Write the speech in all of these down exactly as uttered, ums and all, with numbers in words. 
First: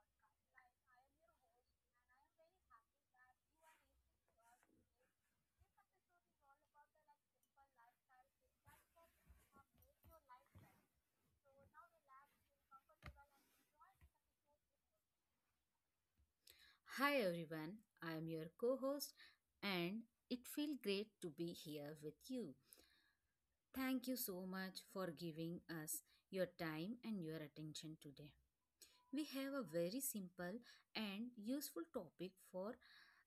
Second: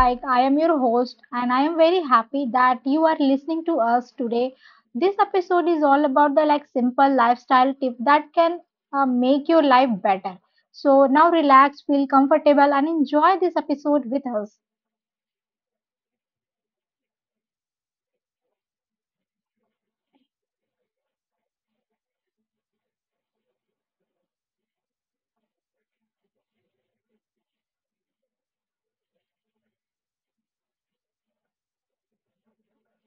Like, I am your host, and I am very happy that you are listening to us today. This episode is all about the like simple lifestyle tip that can uh, make your life better. So, now relax, feel comfortable, and enjoy this episode with us. Hi everyone, I am your co host and it feels great to be here with you. Thank you so much for giving us your time and your attention today. We have a very simple and useful topic for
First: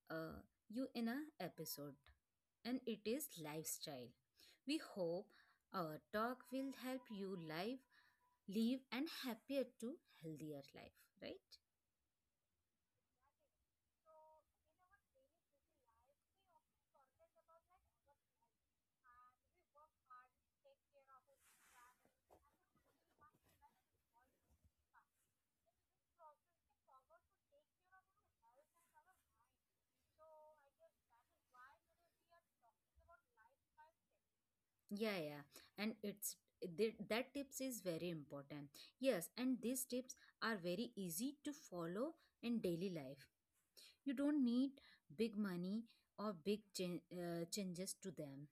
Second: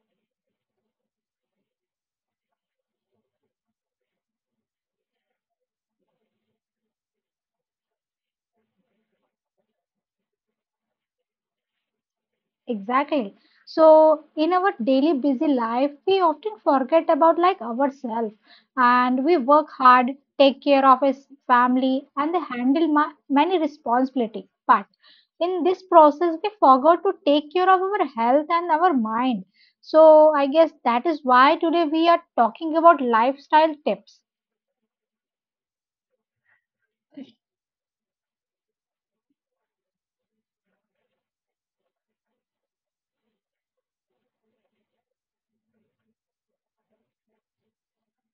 uh, you in a episode, and it is lifestyle. We hope our talk will help you live, live and happier to healthier life, right? Exactly. So, in our daily busy life, we often forget about like ourselves, and we work hard, take care of his family, and they handle ma- many responsibility. But in this process, we forgot to take care of our health and our mind. So, I guess that is why today we are talking about lifestyle tips. yeah yeah and it's th- that tips is very important. Yes, and these tips are very easy to follow in daily life. You don't need big money or big chan- uh, changes to them,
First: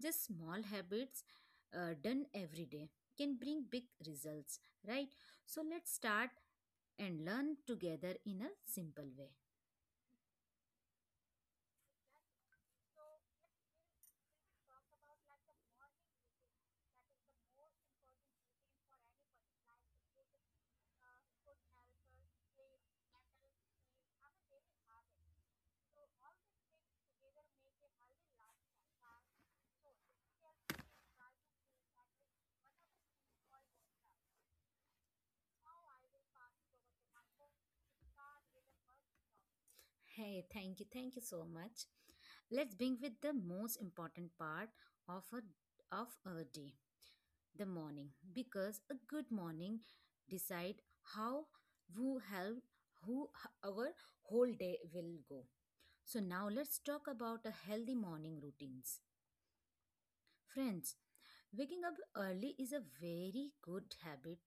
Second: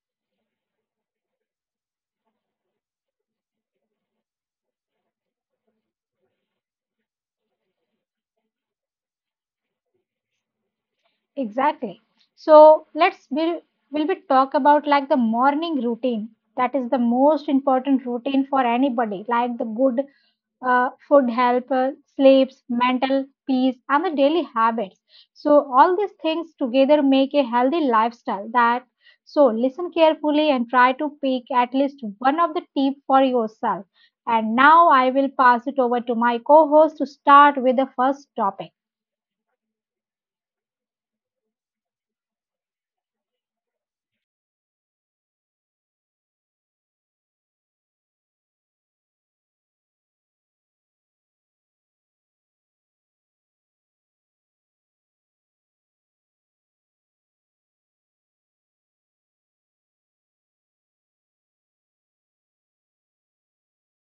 just small habits uh, done every day can bring big results, right? So let's start and learn together in a simple way. Exactly. So let's will will we talk about like the morning routine. That is the most important routine for anybody. Like the good, uh, food, help, uh, sleeps, mental peace, and the daily habits. So all these things together make a healthy lifestyle. That so listen carefully and try to pick at least one of the tip for yourself. And now I will pass it over to my co-host to start with the first topic. Hey, thank you thank you so much. Let's begin with the most important part of a of a day, the morning, because a good morning decide how who help who h- our whole day will go. So now let's talk about a healthy morning routines. Friends, waking up early is a very good habit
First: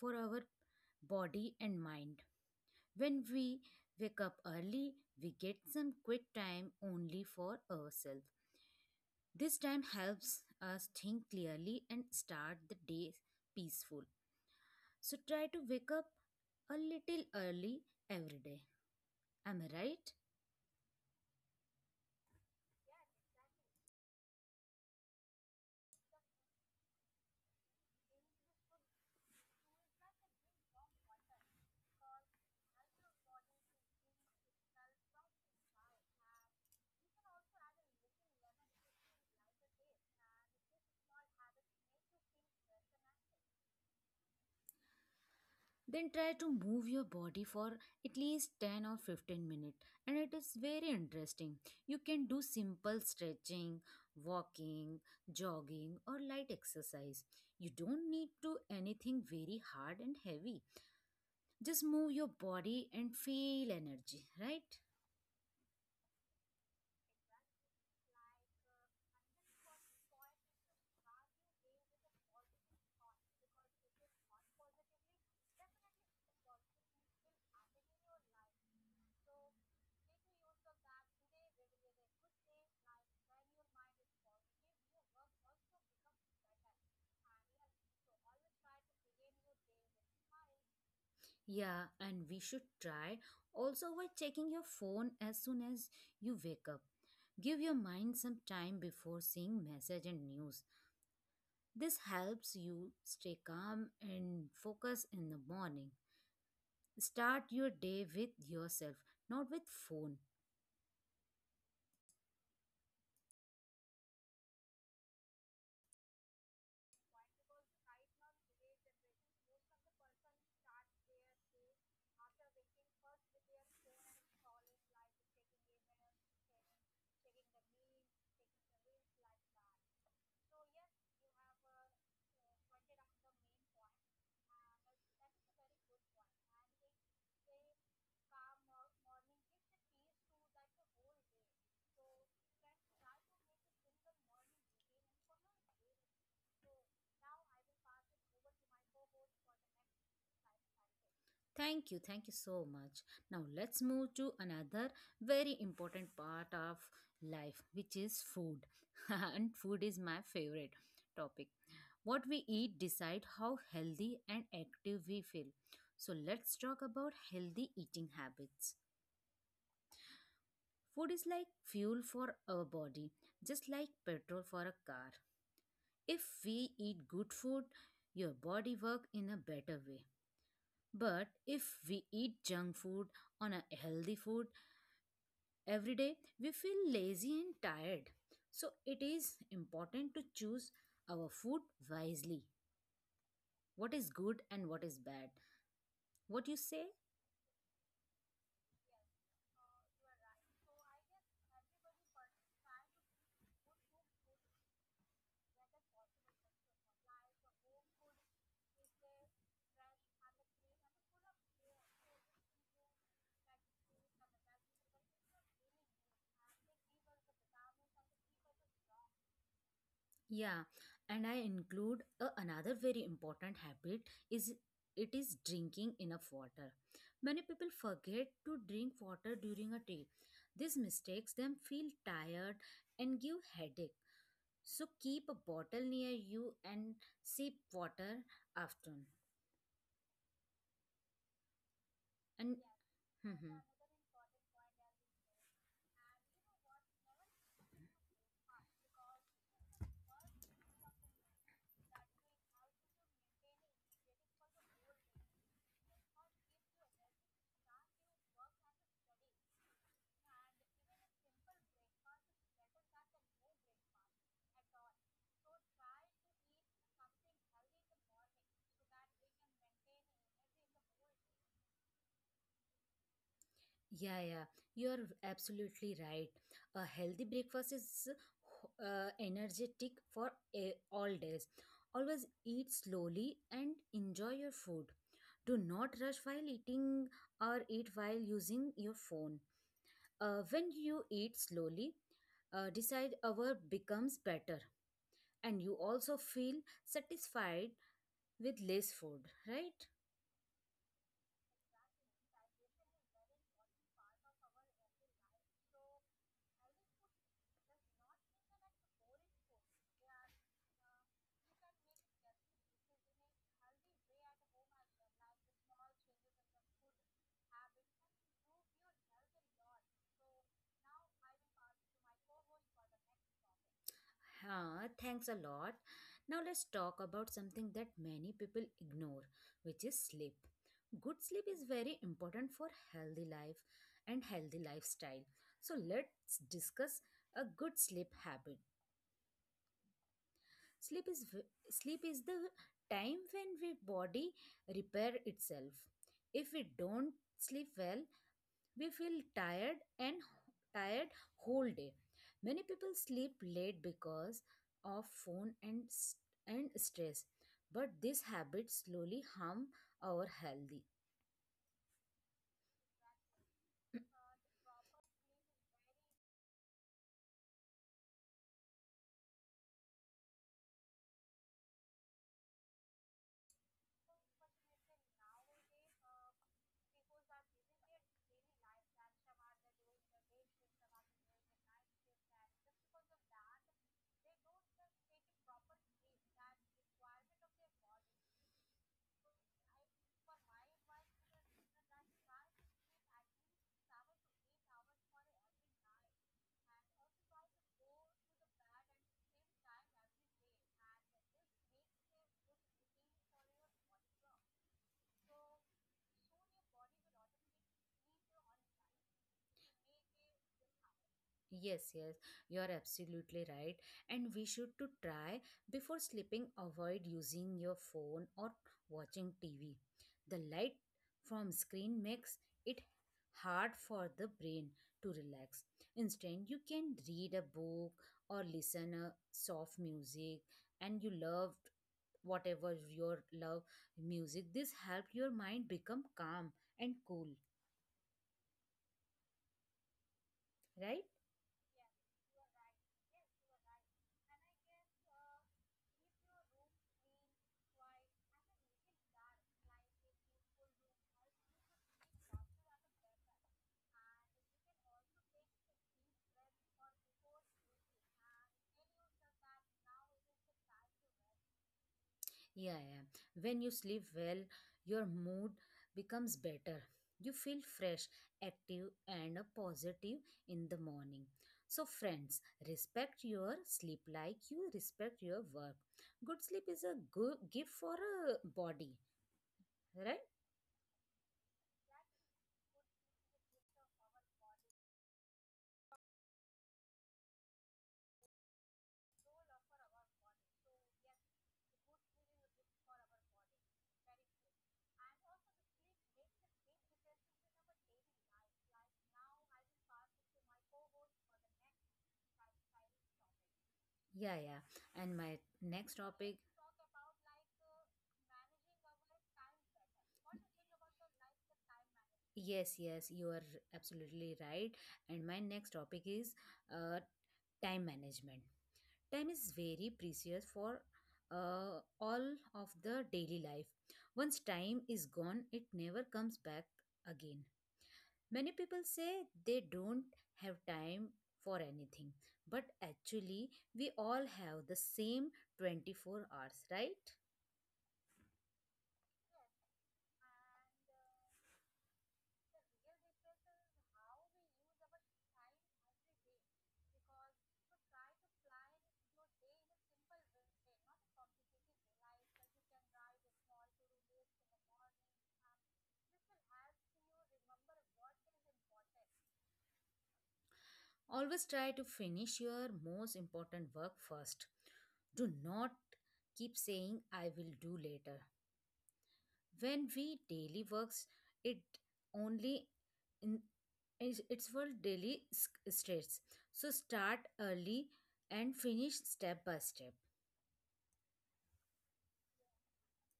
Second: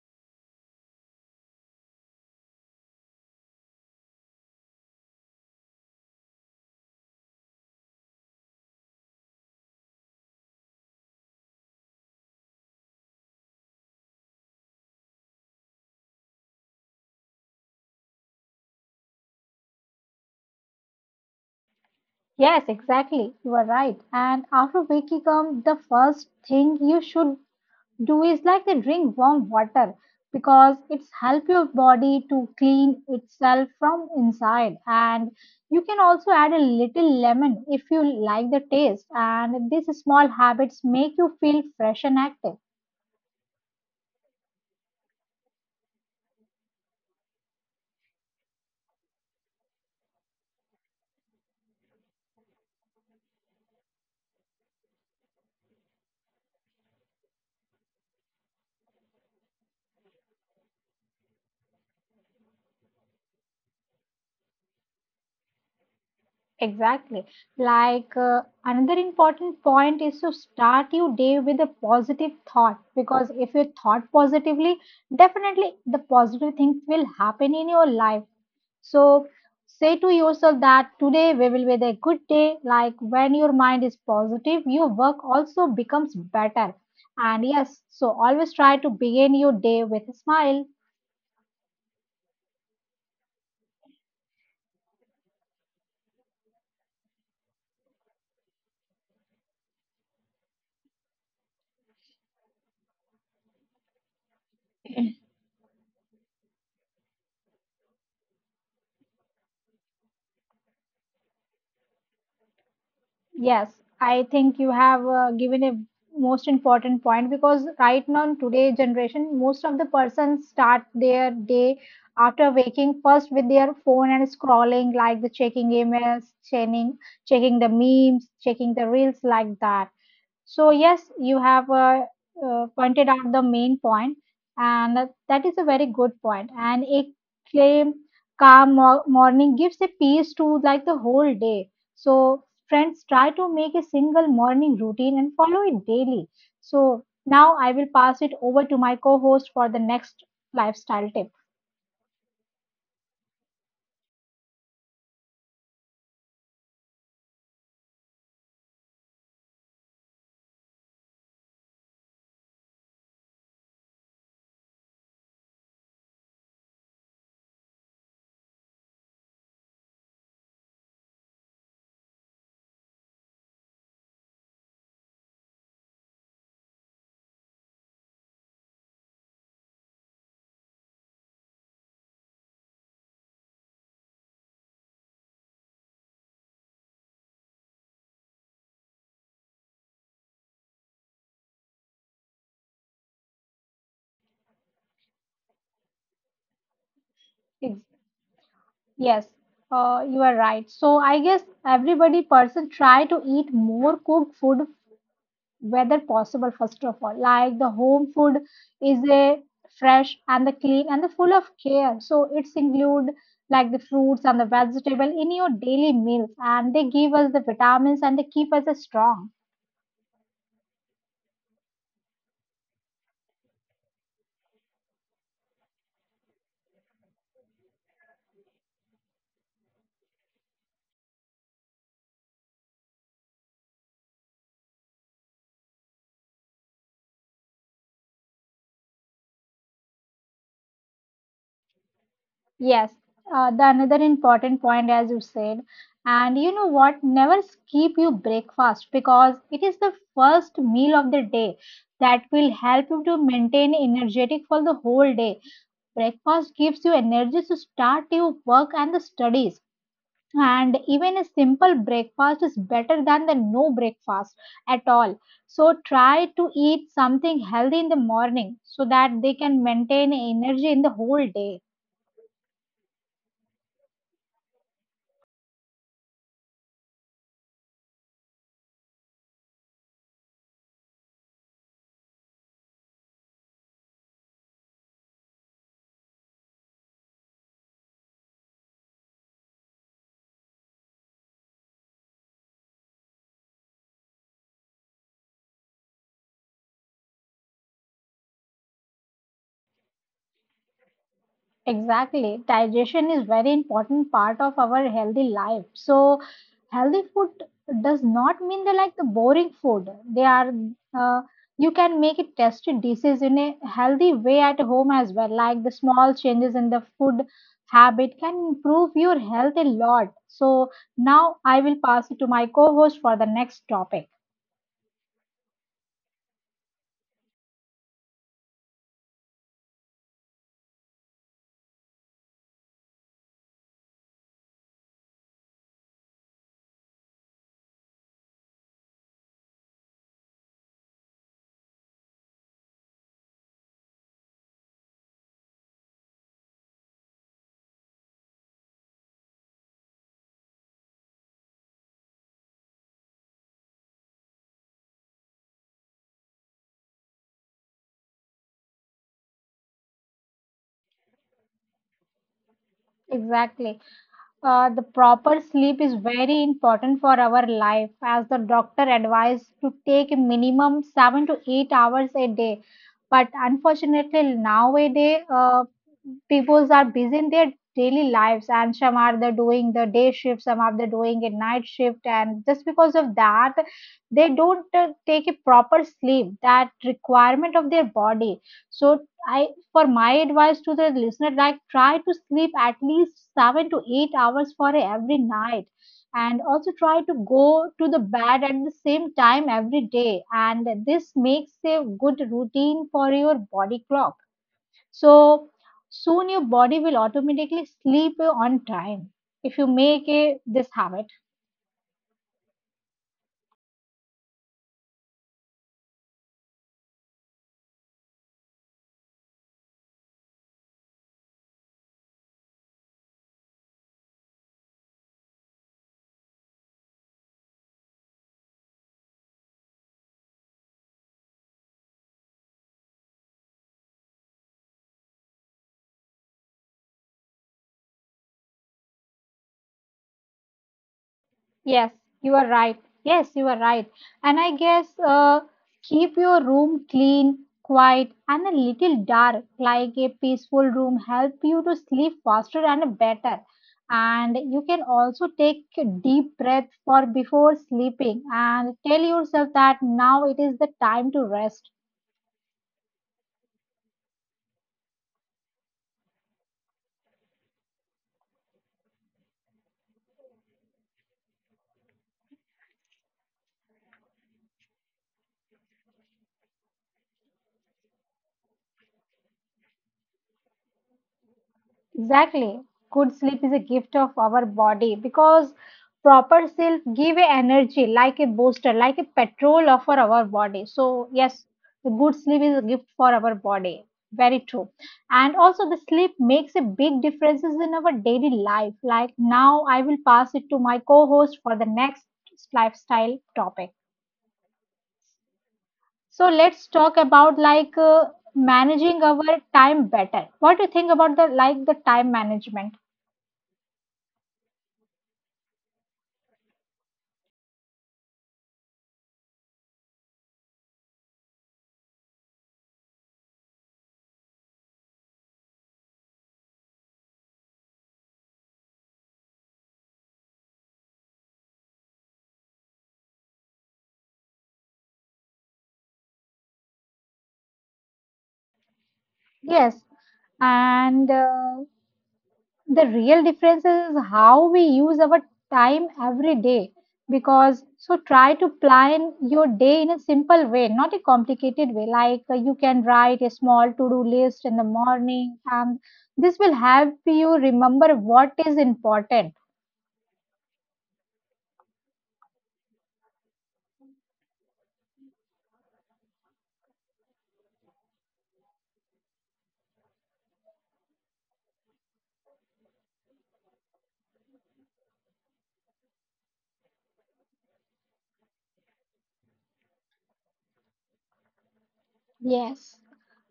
for our body and mind. When we wake up early, we get some quick time only for ourselves. This time helps us think clearly and start the day peaceful. So try to wake up a little early every day. Am I right? Yes, exactly. You are right. And after waking up, the first thing you should do is like to drink warm water because it's help your body to clean itself from inside. And you can also add a little lemon if you like the taste. And these small habits make you feel fresh and active. Then try to move your body for at least ten or fifteen minutes. And it is very interesting. You can do simple stretching, walking, jogging, or light exercise. You don't need to anything very hard and heavy. Just move your body and feel energy, right? Exactly. Like uh, another important point is to start your day with a positive thought, because if you thought positively, definitely the positive things will happen in your life. So say to yourself that today we will be a good day. Like when your mind is positive, your work also becomes better. And yes, so always try to begin your day with a smile. Yeah, and we should try also by checking your phone as soon as you wake up. Give your mind some time before seeing message and news. This helps you stay calm and focus in the morning. Start your day with yourself, not with phone. Yes, I think you have uh, given a most important point, because right now in today's generation, most of the persons start their day after waking first with their phone and scrolling, like the checking emails, checking checking the memes, checking the reels like that. So yes, you have uh, uh, pointed out the main point, and that that is a very good point. And a claim calm mo- morning gives a peace to like the whole day. So friends, try to make a single morning routine and follow it daily. So now I will pass it over to my co-host for the next lifestyle tip. Thank you, thank you so much. Now let's move to another very important part of life, which is food. And food is my favorite topic. What we eat decide how healthy and active we feel. So let's talk about healthy eating habits. Food is like fuel for our body, just like petrol for a car. If we eat good food, your body work in a better way. But if we eat junk food on a healthy food, every day we feel lazy and tired. So it is important to choose our food wisely. What is good and what is bad. What you say? Ex- Yes, uh, you are right. So I guess everybody person try to eat more cooked food whether possible. First of all, like the home food is a fresh and the clean and the full of care, so it's include like the fruits and the vegetable in your daily meals, and they give us the vitamins and they keep us uh, strong. Yeah. And I include a, another very important habit is it is drinking enough water. Many people forget to drink water during a day. This mistakes them feel tired and give headache. So keep a bottle near you and sip water after. And Yes, uh, the mhm. another important point, as you said, and you know what, never skip your breakfast because it is the first meal of the day that will help you to maintain energetic for the whole day. Breakfast gives you energy to start your work and the studies. And even a simple breakfast is better than the no breakfast at all. So try to eat something healthy in the morning so that they can maintain energy in the whole day. Yeah, yeah, you're absolutely right. A healthy breakfast is uh, energetic for a, all days. Always eat slowly and enjoy your food. Do not rush while eating or eat while using your phone. Uh, when you eat slowly, uh, decide our becomes better, and you also feel satisfied with less food, right? Exactly. Digestion is very important part of our healthy life. So healthy food does not mean they like the boring food. They are, uh, you can make it tasty dishes in a healthy way at home as well. Like the small changes in the food habit can improve your health a lot. So now I will pass it to my co-host for the next topic. Huh, thanks a lot. Now let's talk about something that many people ignore, which is sleep. Good sleep is very important for healthy life and healthy lifestyle. So let's discuss a good sleep habit. Sleep is v- sleep is the time when we body repair itself. If we don't sleep well, we feel tired and tired whole day. Many people sleep late because of phone and s- and stress, but this habit slowly harm our health. Exactly. Uh, the proper sleep is very important for our life, as the doctor advised to take a minimum seven to eight hours a day. But unfortunately, nowadays, uh, people are busy in their daily lives, and some are the doing the day shift, some are the doing a night shift, and just because of that, they don't uh, take a proper sleep that requirement of their body. So I for my advice to the listener, like try to sleep at least seven to eight hours for every night, and also try to go to the bed at the same time every day, and this makes a good routine for your body clock. So soon your body will automatically sleep on time if you make a, this habit. Yes, yes, you're absolutely right. And we should to try before sleeping avoid using your phone or watching T V. The light from screen makes it hard for the brain to relax. Instead, you can read a book or listen a soft music and you loved whatever your love music. This help your mind become calm and cool, right? Yes, you are right. Yes, you are right. And I guess, uh, keep your room clean, quiet, and a little dark, like a peaceful room, help you to sleep faster and better. And you can also take a deep breath for before sleeping and tell yourself that now it is the time to rest. Yeah, yeah. When you sleep well, your mood becomes better. You feel fresh, active, and uh, positive in the morning. So, friends, respect your sleep like you respect your work. Good sleep is a good gift for a body, right? Exactly. Good sleep is a gift of our body, because proper sleep give a energy like a booster, like a petrol for our body. So yes, the good sleep is a gift for our body. Very true. And also the sleep makes a big differences in our daily life. Like now I will pass it to my co-host for the next lifestyle topic. Yeah, yeah. And my So next let's topic. talk about like uh, managing our time better. What do you think about the like the time management? Yes, yes, you are absolutely right. And my next topic is uh, time management. Time is very precious for uh, all of the daily life. Once time is gone, it never comes back again. Many people say they don't have time for anything, but actually, we all have the same twenty-four hours, right? Yes, and uh, the real difference is how we use our time every day. Because so try to plan your day in a simple way, not a complicated way. Like uh, you can write a small to-do list in the morning, and this will help you remember what is important. Always try to finish your most important work first. Do not keep saying, I will do later. When we daily works, it only in is- it's for daily s- stress. So start early and finish step by step. Yes,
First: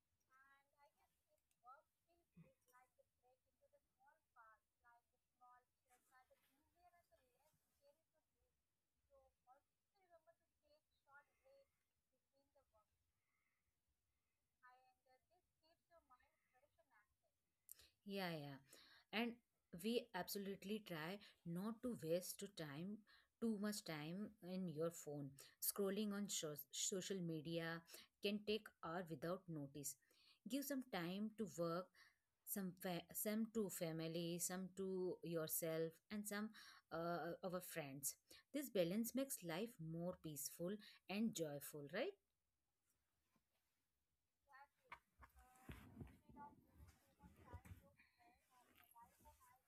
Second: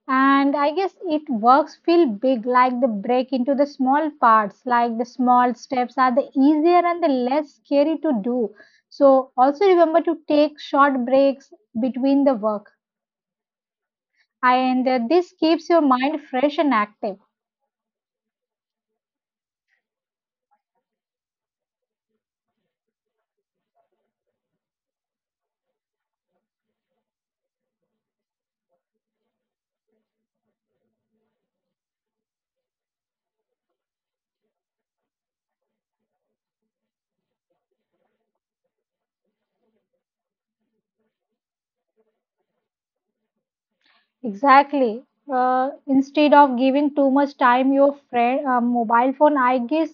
and I guess it works feel big, like the break into the small parts, like the small steps are the easier and the less scary to do. So also remember to take short breaks between the work, and uh, this keeps your mind fresh and active. Yeah, yeah, and we absolutely try not to waste to time too much time in your phone scrolling on sho- social media can take hour without notice. Give some time to work, some fa- some to family, some to yourself, and some uh, our friends. This balance makes life more peaceful and joyful, right? Exactly. Uh, instead of giving too much time your friend uh, mobile phone, I guess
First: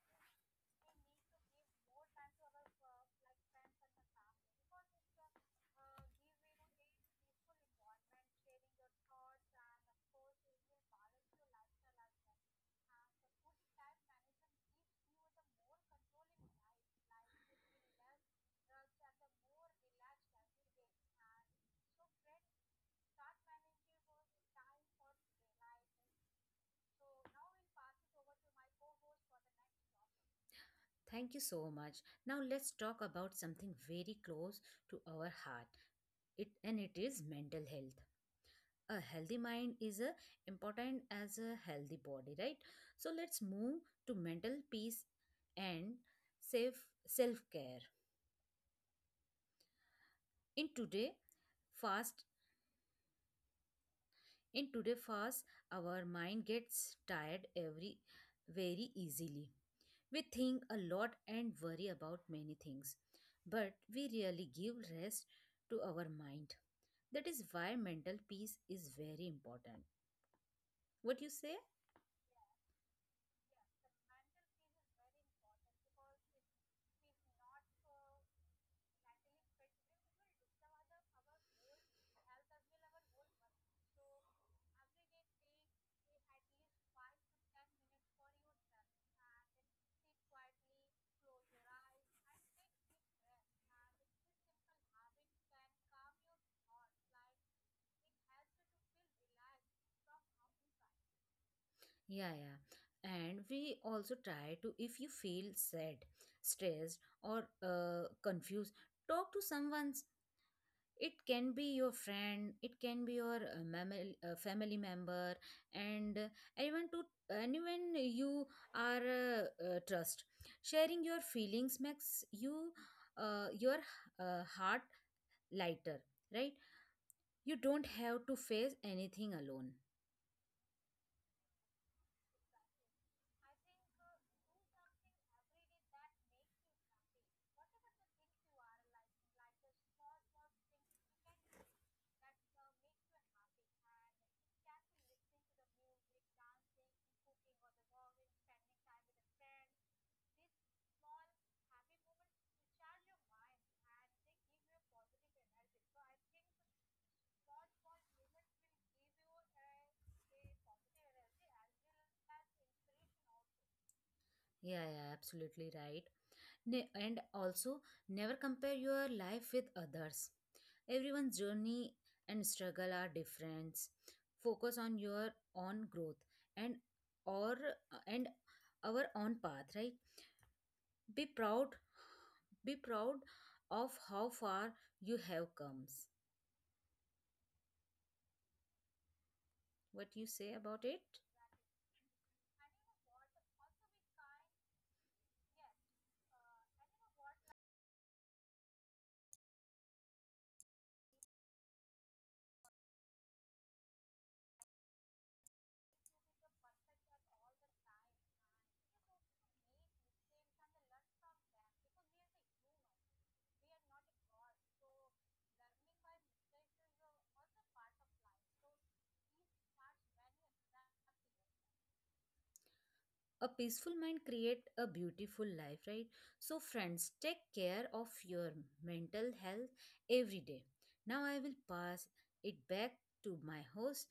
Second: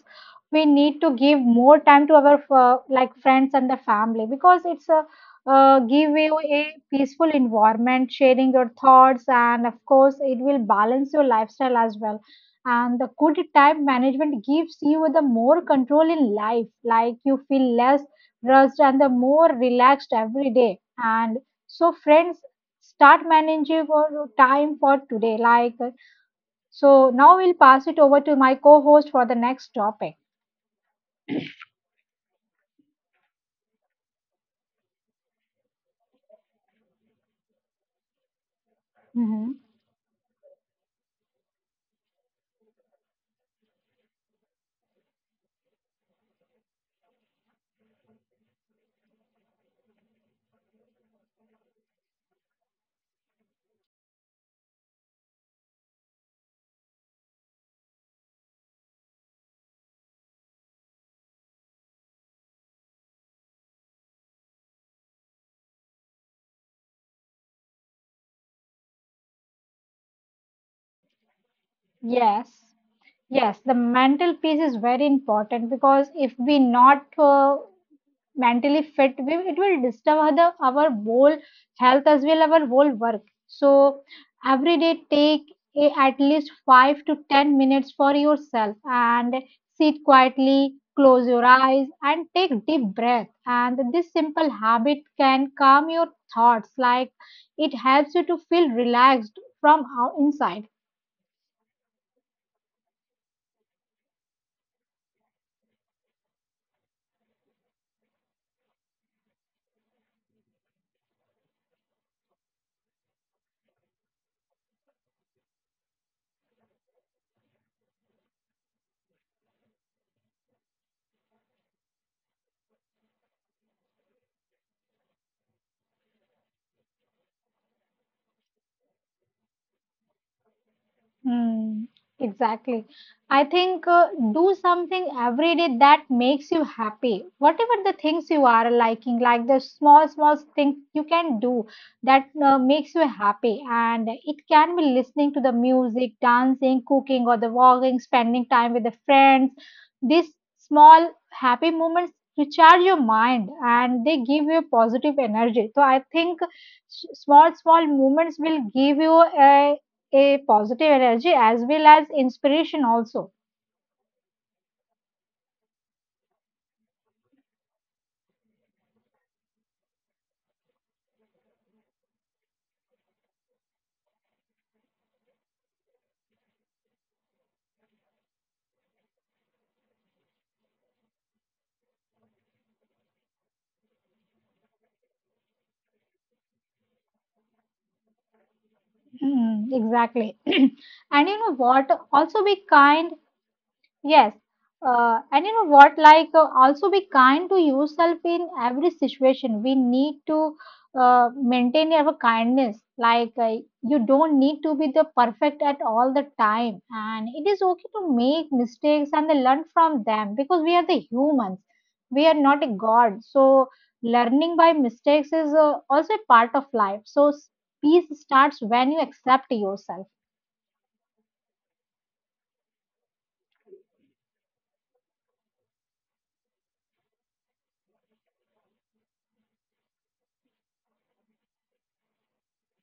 we need to give more time to our uh, like friends and the family, because it's a, uh, give you a peaceful environment, sharing your thoughts, and of course it will balance your lifestyle as well. And the good time management gives you the more control in life, like you feel less rushed and the more relaxed every day. And so friends, start managing your time for today. Like, so now we'll pass it over to my co host for the next topic. Thank you so much. Now let's talk about something very close to our heart, it and it is mental health. A healthy Hmm. mind is a important as a healthy body, right? So let's move to mental peace and safe self care in today fast in today's fast, our mind gets tired every very easily. We think a lot and worry about many things, but we really give rest to our mind. That is why mental peace is very important. What you say? Yes, yes, the mental piece is very important, because if we not uh, mentally fit, we it will disturb our the, our whole health as well our whole work. So every day take a, at least five to ten minutes for yourself and sit quietly, close your eyes and take deep breath, and this simple habit can calm your thoughts, like it helps you to feel relaxed from out- inside. Yeah, yeah. And we also try to, if you feel sad, stressed, or uh, confused, talk to someone. It can be your friend, it can be your uh, mammal- uh, family member, and uh, anyone to anyone you are uh, uh, trust. Sharing your feelings makes you uh, your uh, heart lighter, right? You don't have to face anything alone. Hmm. Exactly. I think, uh, do something every day that makes you happy. Whatever the things you are liking, like the small, small things you can do that uh, makes you happy. And it can be listening to the music, dancing, cooking, or the walking, spending time with the friends. These small happy moments recharge your mind and they give you positive energy. So I think s- small, small moments will give you a a positive energy as well as inspiration also. Yeah, yeah, absolutely right. Ne- and also never compare your life with others. Everyone's journey and struggle are different. Focus on your own growth and or and our own path, right? Be proud be proud of how far you have comes. What you say Mm, about it? exactly. And you know what? Also be kind. Yes. Uh, and you know what? Like, uh, also be kind to yourself in every situation. We need to uh, maintain our kindness. Like, uh, you don't need to be the perfect at all the time. And it is okay to make mistakes and then learn from them, because we are the humans. We are not a god. So, learning by mistakes is uh, also a part of life. So, s- peace starts when you accept yourself. A peaceful mind create a beautiful life, right? So friends, take care of your mental health every day. Now I will pass it back to my host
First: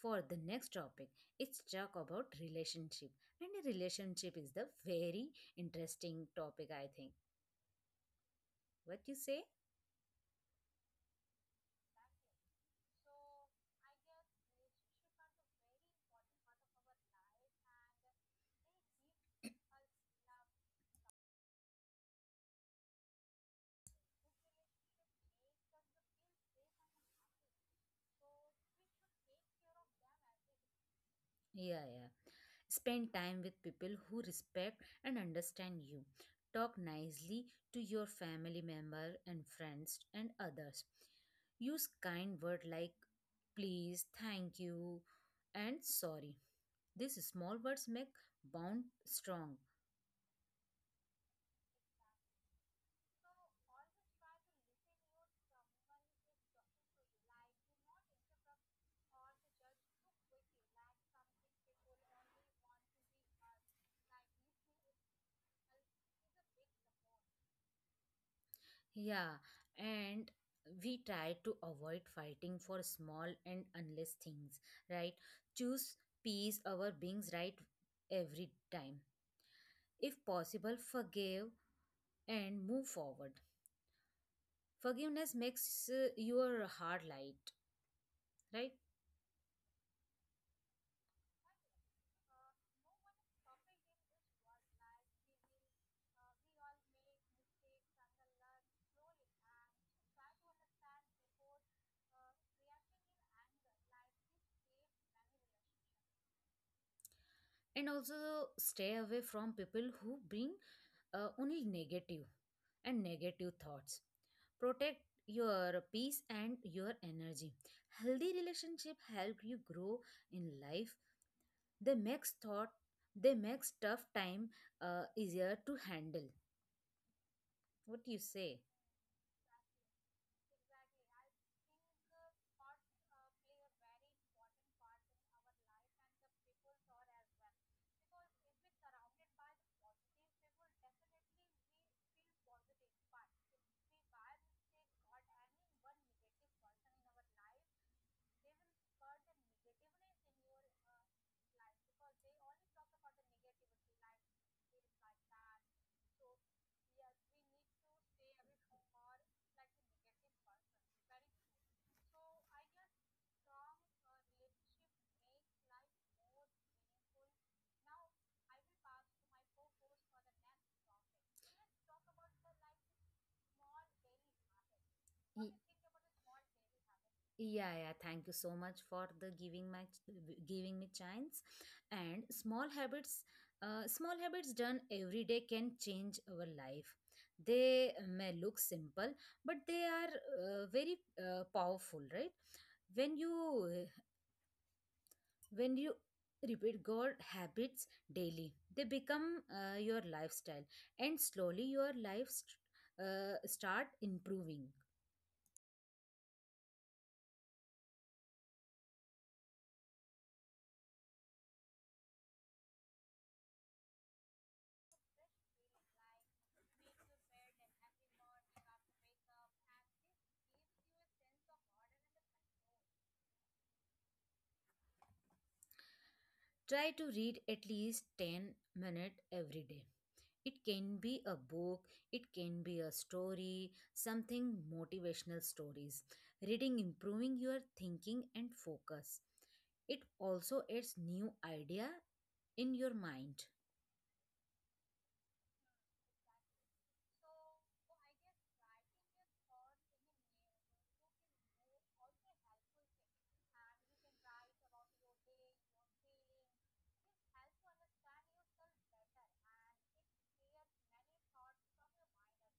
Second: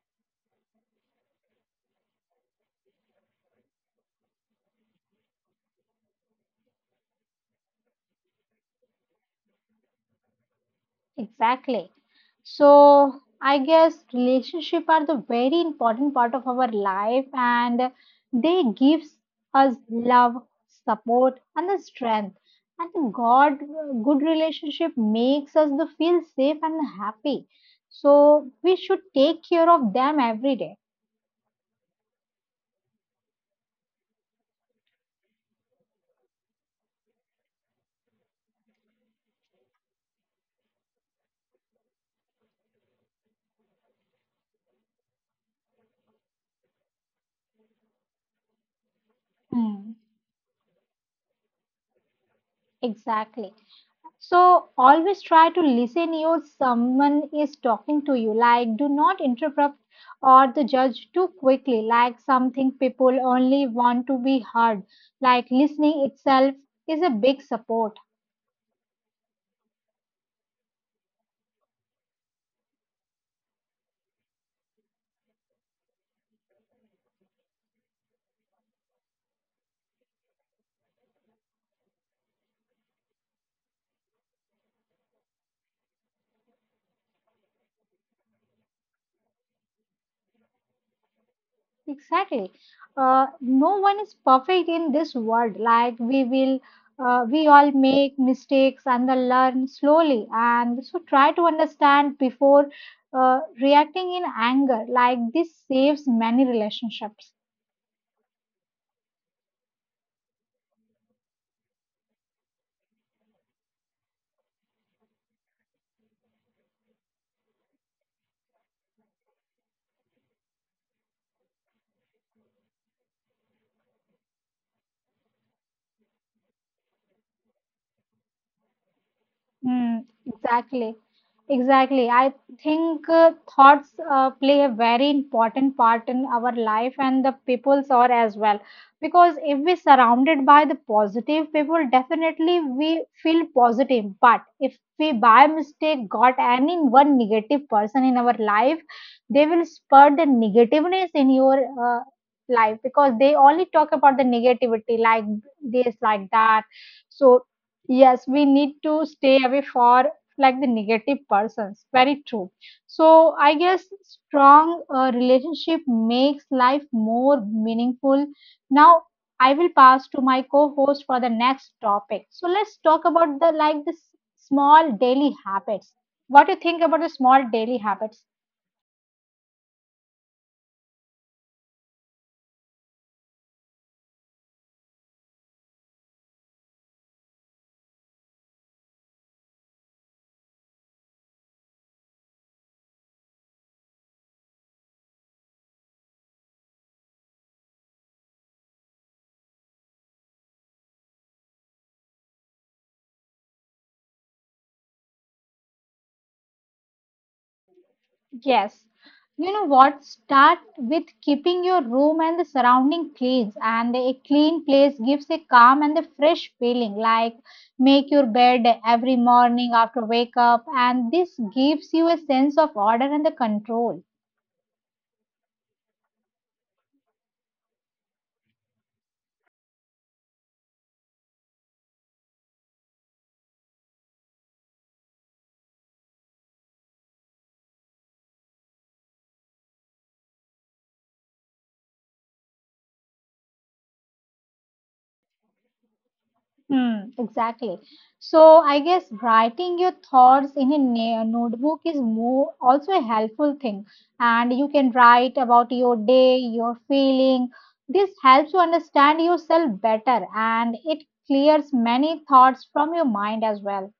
for the next topic. It's talk about relationship, and a relationship is the very interesting topic, I think. What you say? Exactly. So I guess relationship are the very important part of our life, and they gives us love, support and the strength. And the God good relationship makes us the feel safe and happy. So we should take care of them every day. Yeah, yeah. Spend time with people who respect and understand you. Talk nicely to your family member and friends and others. Use kind words like please, thank you, and sorry. These small words make bond Mm. strong. Exactly. So always try to listen if someone is talking to you. Like do not interrupt or the judge too quickly. Like something people only want to be heard. Like listening itself is a big support. Yeah, and we try to avoid fighting for small and unless things, right? Choose peace over beings right every time. If possible, forgive and move forward. Forgiveness makes uh, your heart light, right? Exactly. Uh, no one is perfect in this world. Like we will, uh, we all make mistakes and then learn slowly. And so try to understand before uh, reacting in anger. Like this saves many relationships. And also stay away from people who bring uh, only negative and negative thoughts. Protect your peace and your energy. Healthy relationship help you grow in life. They makes thought they makes tough time uh, easier to handle. What do you say? Mm, exactly. Exactly. I think, uh, thoughts uh, play a very important part in our life, and the people's are as well. Because if we surrounded by the positive people, definitely we feel positive. But if we by mistake got any one negative person in our life, they will spur the negativeness in your uh, life because they only talk about the negativity like this, like that. So yes, we need to stay away for like the negative persons. Very true. So I guess strong uh, relationship makes life more meaningful. Now I will pass to my co-host for the next topic. So let's talk about the like the s- small daily habits. What do you Y- think about the small daily habits? yeah yeah thank you so much for the giving my giving me chance. And small habits, uh, small habits done every day can change our life. They may look simple, but they are uh, very uh, powerful, right? When you when you repeat good habits daily, they become uh, your lifestyle, and slowly your life st- uh, start improving. Yes, you know what? Start with keeping your room and the surrounding clean, and a clean place gives a calm and a fresh feeling. Like make your bed every morning after wake up, and this gives you a sense of order and the control. Try to read at least ten minutes every day. It can be a book, it can be a story, something motivational stories. Reading improving your thinking and focus. It also adds new idea in your mind. Hmm, exactly. So I guess writing your thoughts in a na- notebook is more also a helpful thing, and you can write about your day, your feeling. This helps you understand yourself better, and it clears many thoughts from your mind as well.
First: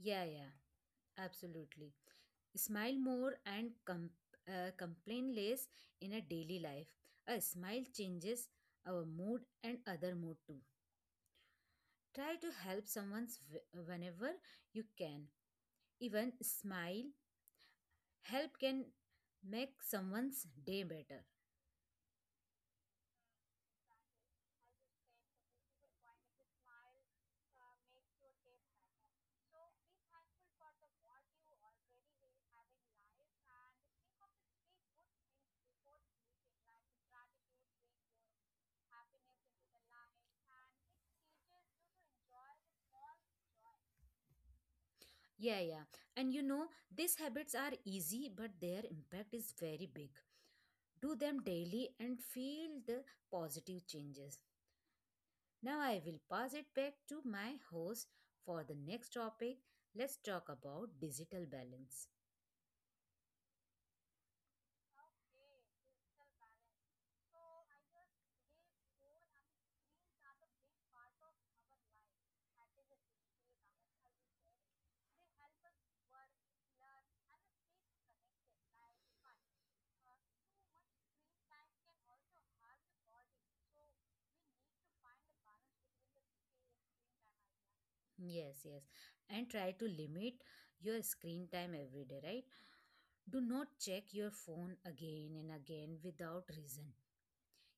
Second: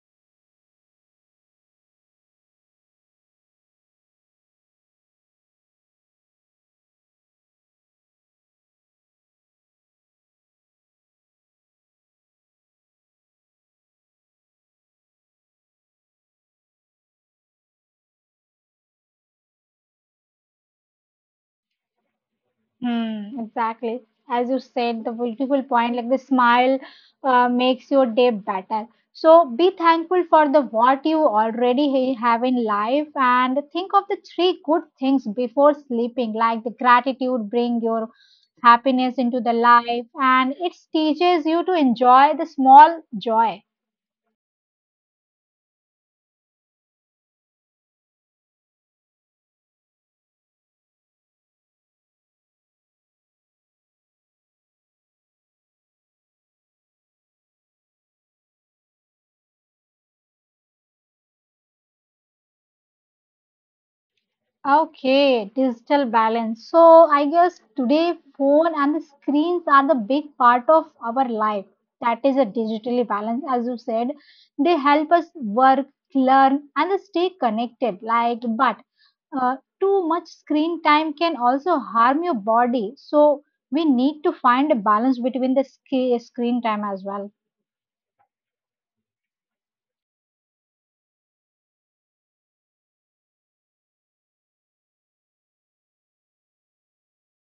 Yeah, yeah, absolutely. Smile more and com- uh, complain less in a daily life. A smile changes our mood and other mood too. Try to help someone whenever you can. Even smile, help can make someone's day better. Hmm, exactly. As you said, the beautiful point, like the smile uh, makes your day better. So be thankful for the what you already ha- have in life and think of the three good things before sleeping, like the gratitude bring your happiness into the life and it teaches you to enjoy the small joy. Yeah, yeah. And you know, these habits are easy, but their impact is very big. Do them daily and feel the positive changes. Now I will pass it back to my host for the next topic. Let's talk about digital balance. Okay, digital balance. So I guess today phone and the screens are the big part of our life. That is a digitally balance, as you said. They help us work, learn, and stay connected. Like, but uh, too much screen time can also harm your body. So we need to find a balance between the sc- screen time as well. Yes, yes. And try to limit your screen time every day, right? Do not check your phone again and again without reason.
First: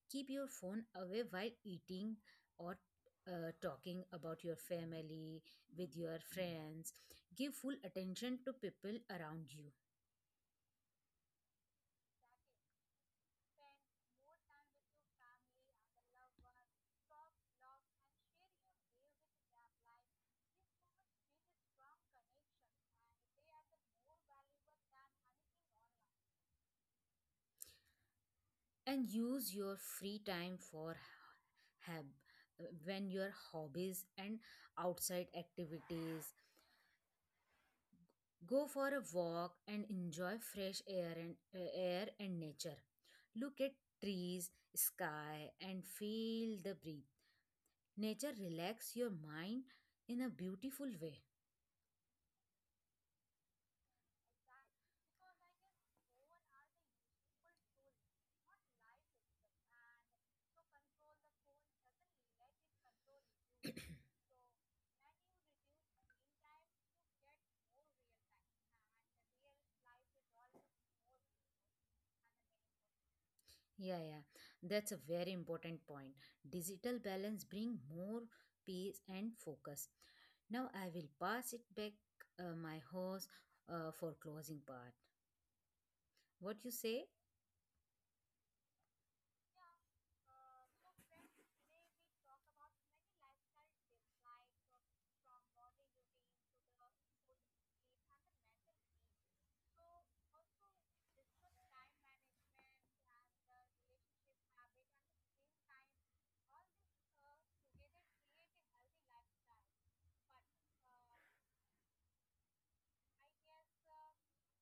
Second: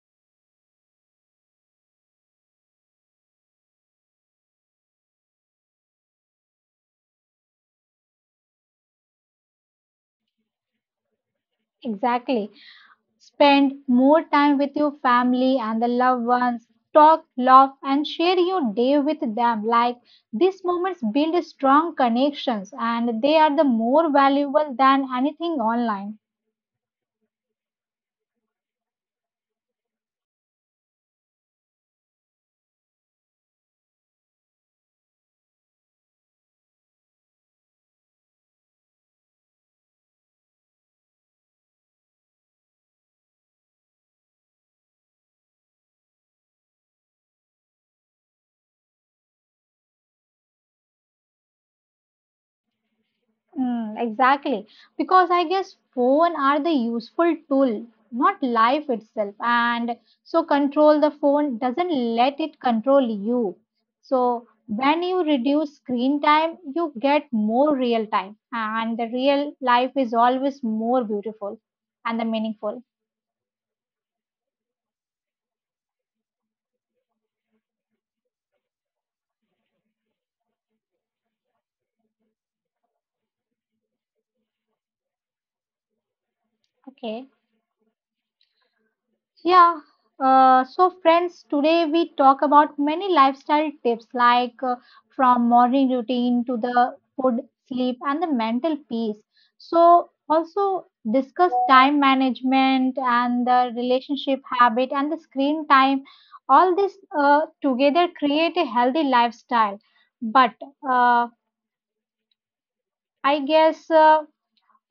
Keep your phone away while eating or uh, talking about your family with your friends. Give full attention to people around you. Exactly. Spend more time with your family and the loved ones. Talk, laugh, and share your day with them. Like these moments build strong connections and they are the more valuable than anything online. And use your free time for hab- when your hobbies and outside activities. Go for a walk and enjoy fresh air and uh, air and nature. Look at trees, sky and feel the breath. Nature relax your mind in a beautiful way. Mm, exactly. Because I guess phone are the useful tool, not life itself. And so control the phone doesn't let it control you. So when you reduce screen time, you get more real time. And the real life is always more beautiful and the meaningful. Yeah, yeah. That's a very important point. Digital balance bring more peace and focus. Now I will pass it back uh, my host uh, for closing part. What you say? Okay. Yeah. Uh, so, friends, today we talk about many lifestyle tips like uh, from morning routine to the food, sleep, and the mental peace. So, also discuss time management and the relationship habit and the screen time. All this uh, together create a healthy lifestyle. But uh, I guess uh,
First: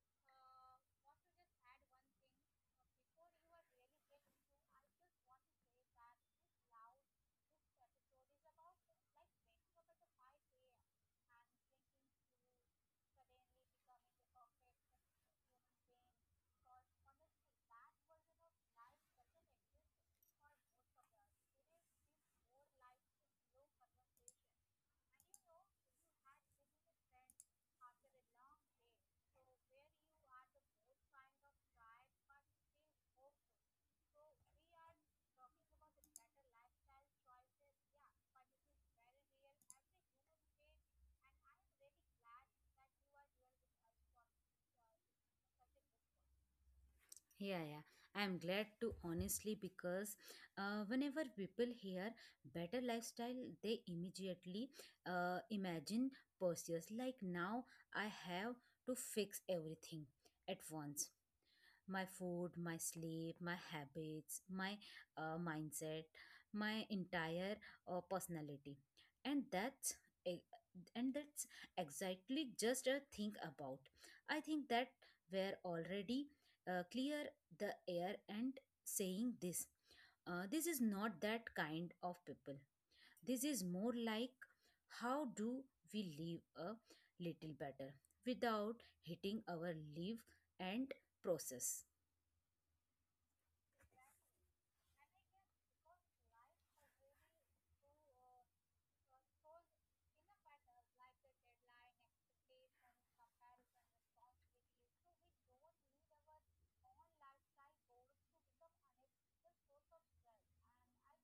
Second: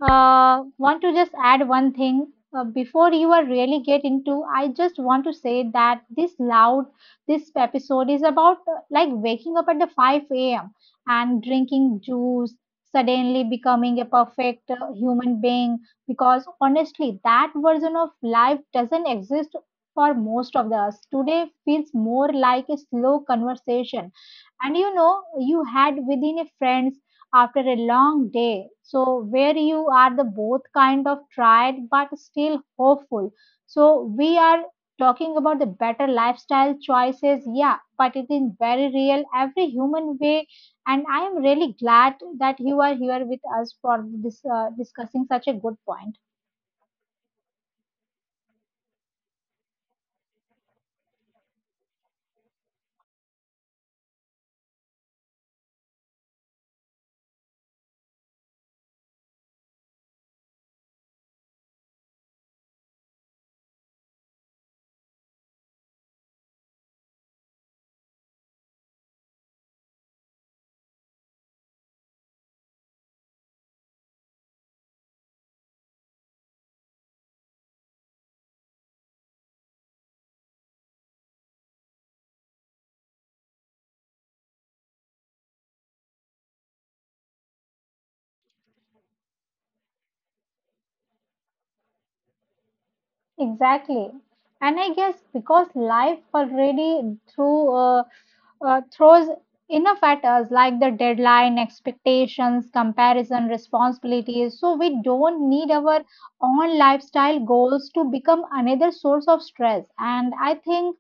uh, want to just add one thing uh, before you are really get into, I just want to say that this loud this episode is about uh, like waking up at the five a m and drinking juice suddenly becoming a perfect uh, human being, because honestly that version of life doesn't exist for most of us today. Feels more like a slow conversation and you know you had within a friend after a long day. So, where you are the both kind of tired but still hopeful. So, we are talking about the better lifestyle choices, yeah, but it is very real, every human way. And I am really glad that you are here with us for this uh, discussing such a good point. Yeah, yeah. I'm glad to honestly because uh, whenever people hear better lifestyle, they immediately uh, imagine pursuits. Like now, I have to fix everything at once, my food, my sleep, my habits, my uh, mindset, my entire uh, personality. And that's e- and that's exactly just a think about. I think that we're already uh, clear the air and saying this. Uh, this is not that kind of people. This is more like how do we live a little better without hitting our live and process. Exactly. And I guess because life already threw, uh, uh, throws enough at us, like the deadline, expectations, comparison, responsibilities. So we don't need our own lifestyle goals to become another source of stress. And I think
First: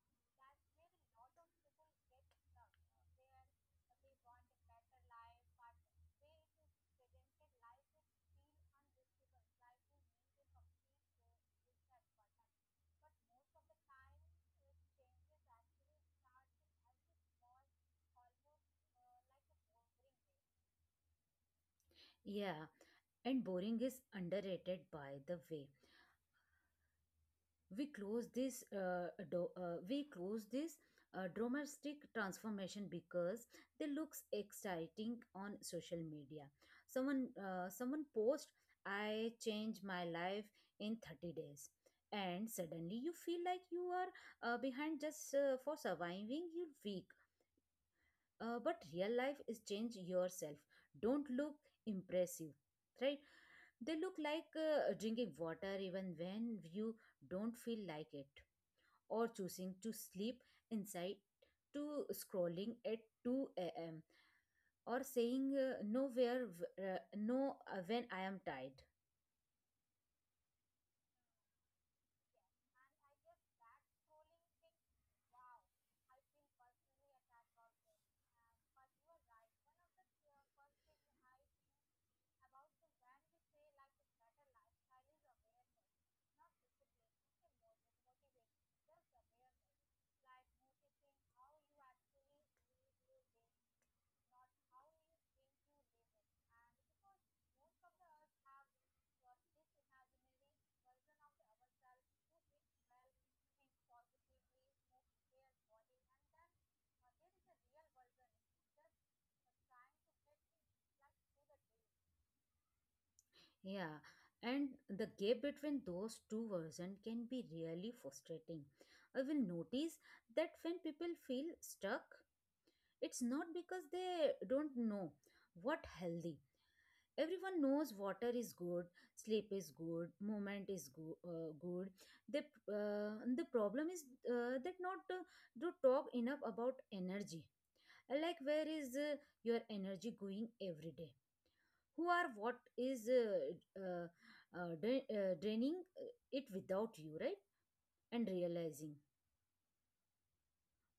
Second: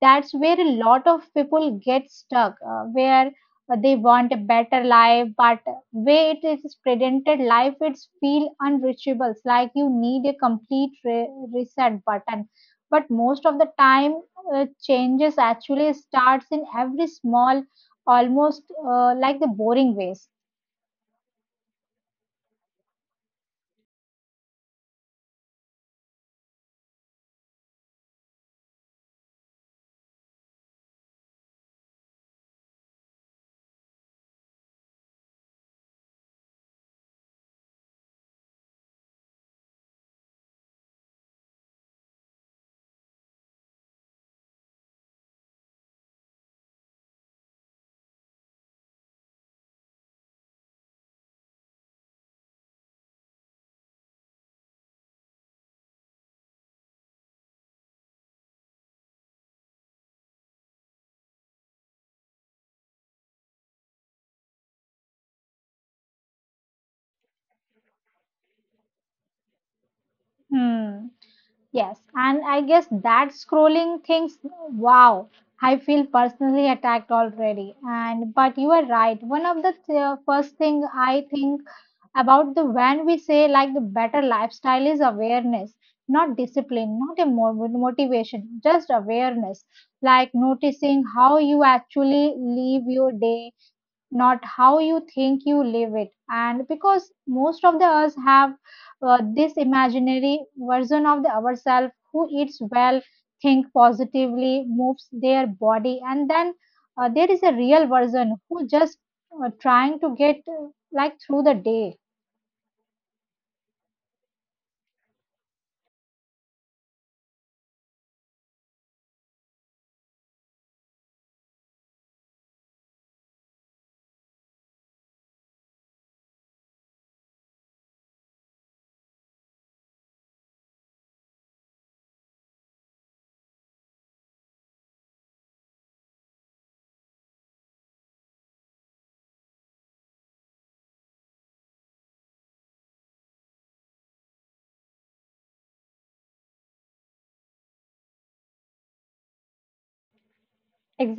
that's where a lot of people get stuck, uh, where uh, they want a better life, but way it is presented, life it's feel unreachable. It's like you need a complete re- reset button. But most of the time, uh, changes actually starts in every small, almost uh, like the boring ways. Yeah, and boring is underrated by the way. We close this uh, do, uh, we close this uh, dramatic transformation because they looks exciting on social media. Someone uh, someone post I changed my life in thirty days, and suddenly you feel like you are uh, behind just uh, for surviving your week. Uh, but real life is change yourself. Don't look impressive, right? They look like uh, drinking water even when you don't feel like it, or choosing to sleep inside to scrolling at two a m or saying uh, nowhere v- uh, no uh, when I am tired. Hmm. Yes, and I guess that scrolling thinks, wow, I feel personally attacked already. And but you are right. One of the th- first thing I think about the when we say like the better lifestyle is awareness, not discipline, not a mo- motivation, just awareness. Like noticing how you actually live your day, not how you think you live it. And because most of the us have uh, this imaginary version of the ourselves who eats well, think positively, moves their body, and then uh, there is a real version who just uh, trying to get uh, like through the day. Yeah, and the gap between those two versions can be really frustrating. I will notice that when people feel stuck, it's not because they don't know what healthy, everyone knows water is good, sleep is good, movement is go- uh, good. The uh, the problem is uh, that not uh, to talk enough about energy, like where is uh, your energy going every day, who are what is uh, uh, uh, dra- uh, draining uh, it without you, right, and realizing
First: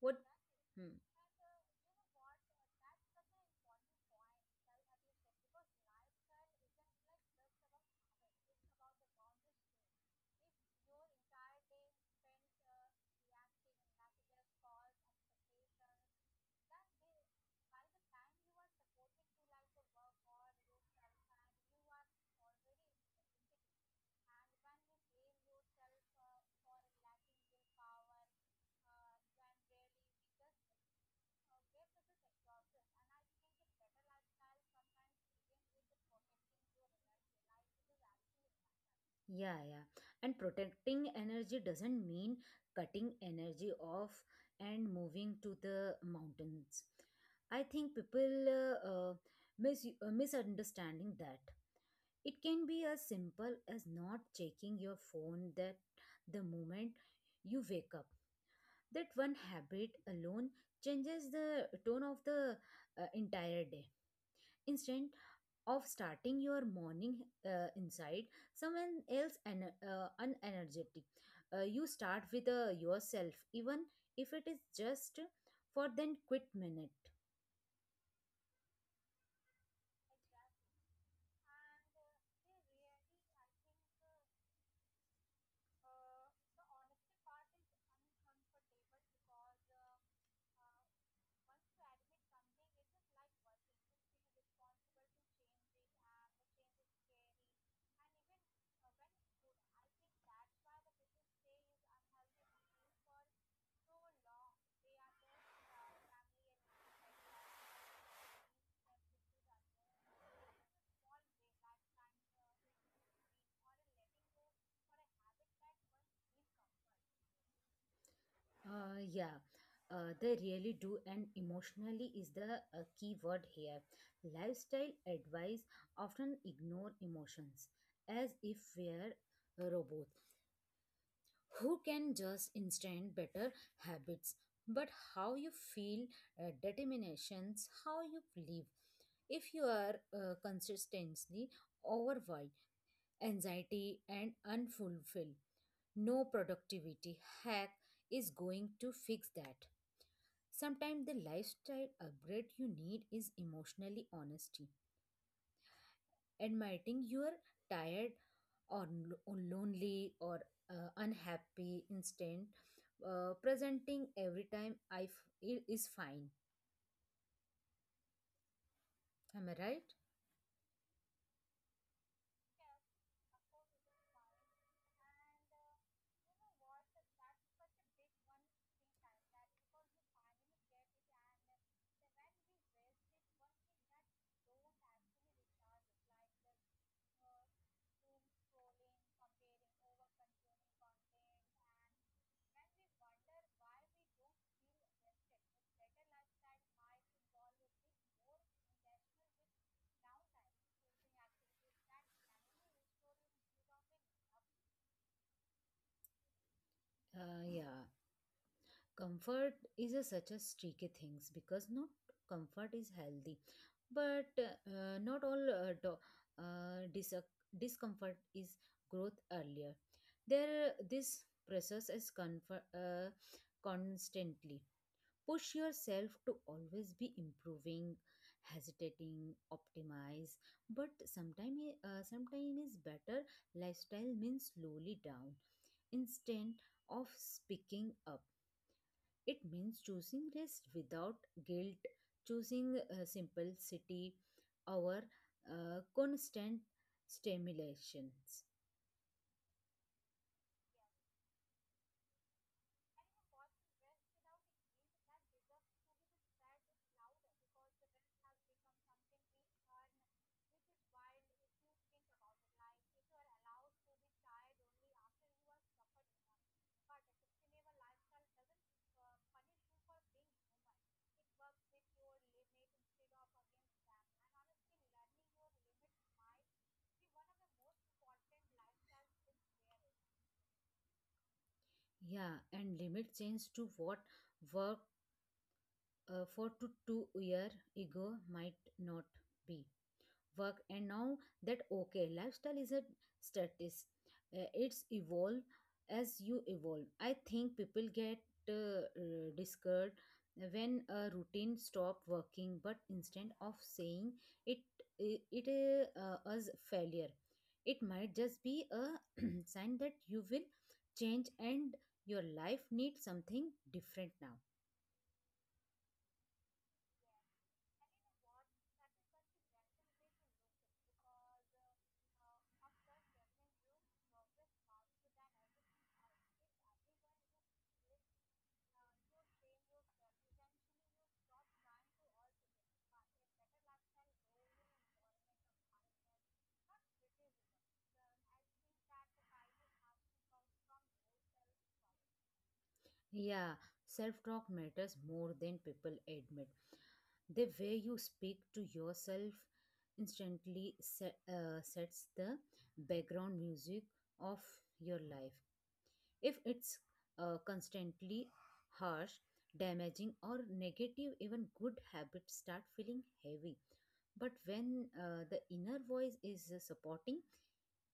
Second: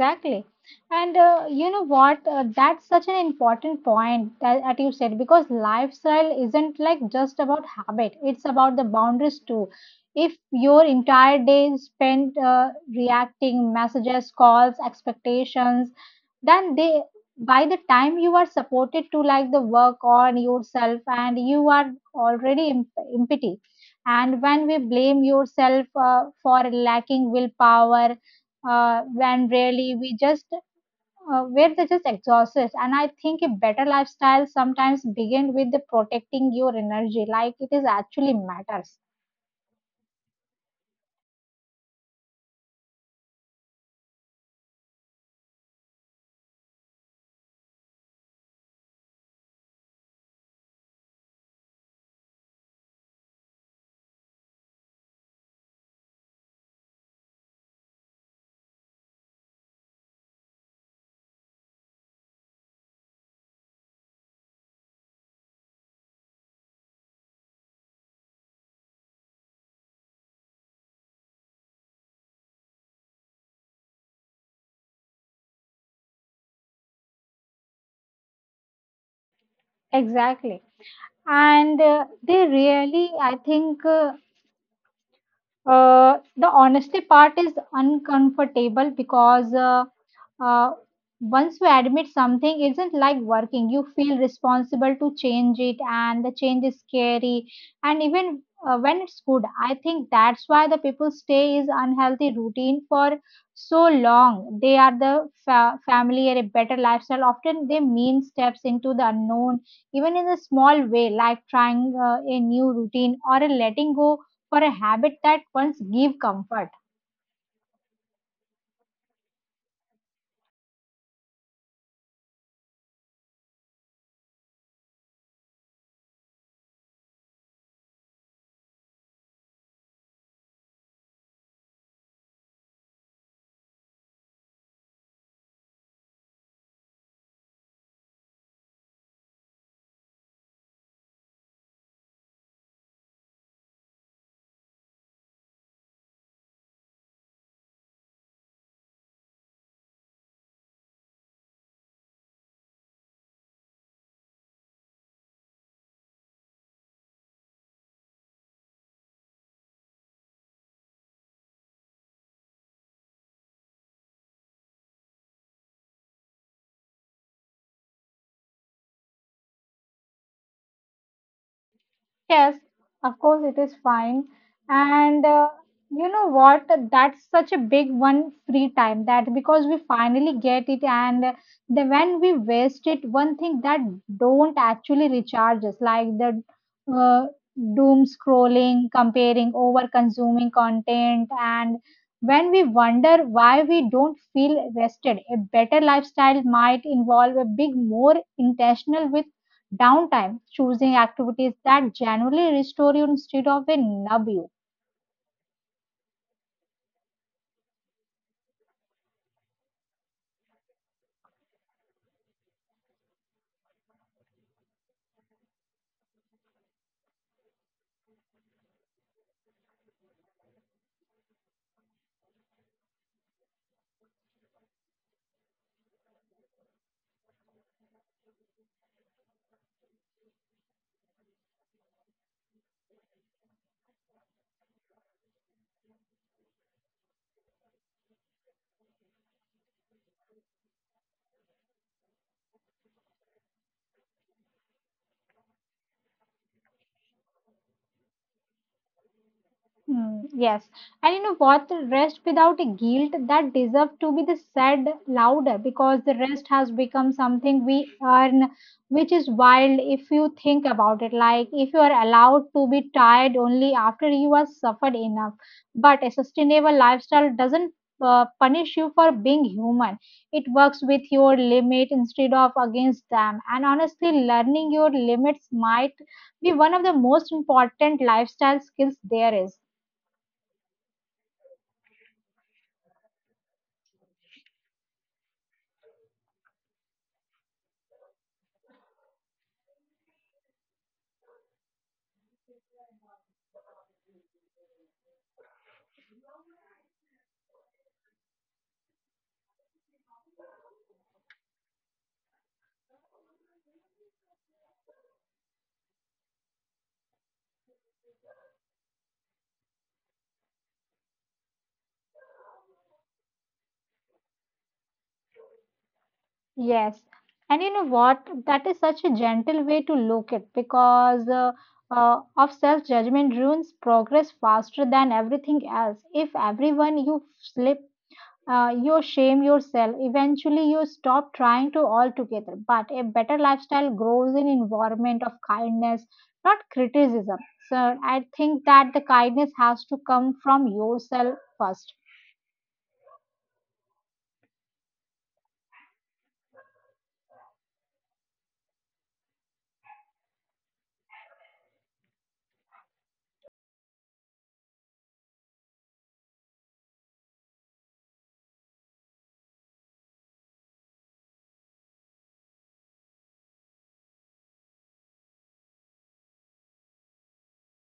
what. Hmm. And uh, you know what? Uh, that's such an important point that, that you said, because lifestyle isn't like just about habit, it's about the boundaries too. If your entire day is spent uh, reacting messages, calls, expectations, then they by the time you are supported to like the work on yourself and you are already imp- empty. And when we blame yourself uh, for lacking willpower, uh, when really we just uh, where they just exhaust us. And I think a better lifestyle sometimes begin with the protecting your energy, like it is actually matters Yeah, yeah. And protecting energy doesn't mean cutting energy off and moving to the mountains. I think people uh, uh, mis- uh, misunderstanding that. It can be as simple as not checking your phone that the moment you wake up. That one habit alone changes the tone of the uh, entire day. Instead, of starting your morning uh, inside someone else and uh, unenergetic, uh, you start with uh, yourself, even if it is just for then quit minute. exactly. And uh, they really, I think, uh, uh, the honesty part is uncomfortable because. Uh, uh, Once you admit something isn't like working, you feel responsible to change it, and the change is scary, and even uh, when it's good. I think that's why the people stay is unhealthy routine for so long. They are the fa- family or a better lifestyle often they mean steps into the unknown, even in a small way, like trying uh, a new routine or a letting go for a habit that once give comfort. Uh, yeah, uh, they really do, and emotionally is the uh, key word here. Lifestyle advice often ignore emotions, as if we're uh, robots who can just instant better habits. But how you feel uh, determinations how you live. If you are uh, consistently overwhelmed, anxiety and unfulfilled, no productivity hack is going to fix that. Sometimes the lifestyle upgrade you need is emotionally honesty, admitting you're tired or lo- lonely or uh, unhappy instant uh, presenting every time, i f- i- is fine, am I right? Yes, of course, it is fine. And uh, you know what? That's such a big one, free time, that because we finally get it, and then when we waste it, one thing that don't actually recharge us, like the uh, doom scrolling, comparing, over consuming content, and when we wonder why we don't feel rested, a better lifestyle might involve a big, more intentional with downtime, choosing activities that genuinely restore you instead of a numb you. Uh, yeah, comfort is a, such a tricky things, because not comfort is healthy, but uh, uh, not all uh, do, uh, dis- discomfort is growth earlier. There, this process is comfort, uh, constantly push yourself to always be improving, hesitating optimize. But sometimes uh, sometimes is better lifestyle means slowly down, instead of speaking up. It means choosing rest without guilt, choosing uh, simplicity over uh, constant stimulations. Mm, yes. And you know what? The rest without a guilt that deserve to be the said louder, because the rest has become something we earn, which is wild if you think about it. Like if you are allowed to be tired only after you have suffered enough. But a sustainable lifestyle doesn't uh, punish you for being human. It works with your limit instead of against them. And honestly, learning your limits might be one of the most important lifestyle skills there is. Yeah, and limit change to what work uh, for to two year ego might not be work, and now that okay lifestyle is a status. Uh, it's evolve as you evolve. I think people get uh, uh, discouraged when a routine stop working, but instead of saying it, it, it uh, as failure, it might just be a sign that you will change and your life needs something different now. Yes. And you know what? That is such a gentle way to look at, because uh, uh, of self-judgment ruins progress faster than everything else. If everyone you slip, uh, you shame yourself, eventually you stop trying to altogether. But a better lifestyle grows in environment of kindness, not criticism. So I think that the kindness has to come from yourself first. Yeah, self talk matters more than people admit. The way you speak to yourself instantly se- uh, sets the background music of your life. If it's uh, constantly harsh, damaging, or negative, even good habits start feeling heavy. But when uh, the inner voice is uh, supporting,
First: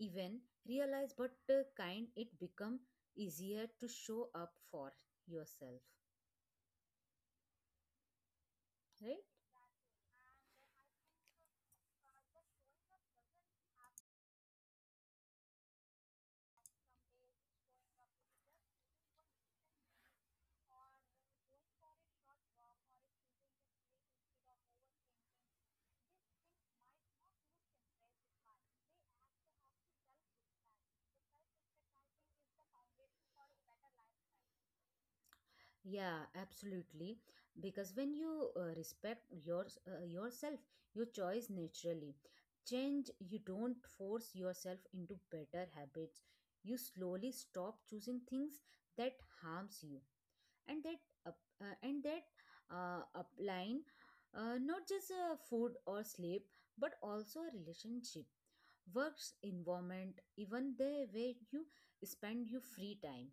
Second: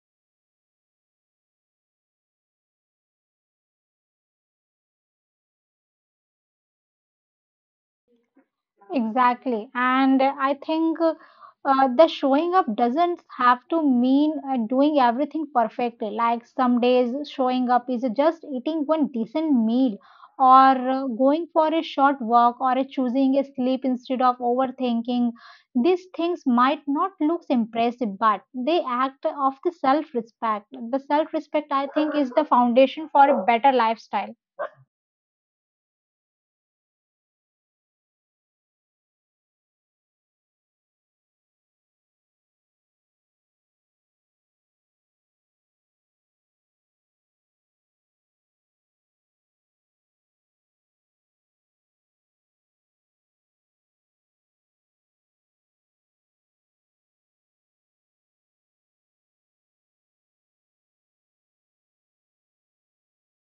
even realize but uh, kind, it become easier to show up for yourself. Right. Exactly. And uh, I think uh, uh, the showing up doesn't have to mean uh, doing everything perfectly. Like some days, showing up is just eating one decent meal or uh, going for a short walk or uh, choosing a sleep instead of overthinking. These things might not look impressive, but they act of the self respect. The self respect, I think, is the foundation for a better lifestyle. Yeah, absolutely. Because when you uh, respect your uh, yourself, your choice naturally change. You don't force yourself into better habits. You slowly stop choosing things that harms you, and that up, uh, and that uh, upline, uh, not just uh, food or sleep, but also a relationship, works, environment, even the way you spend your free time.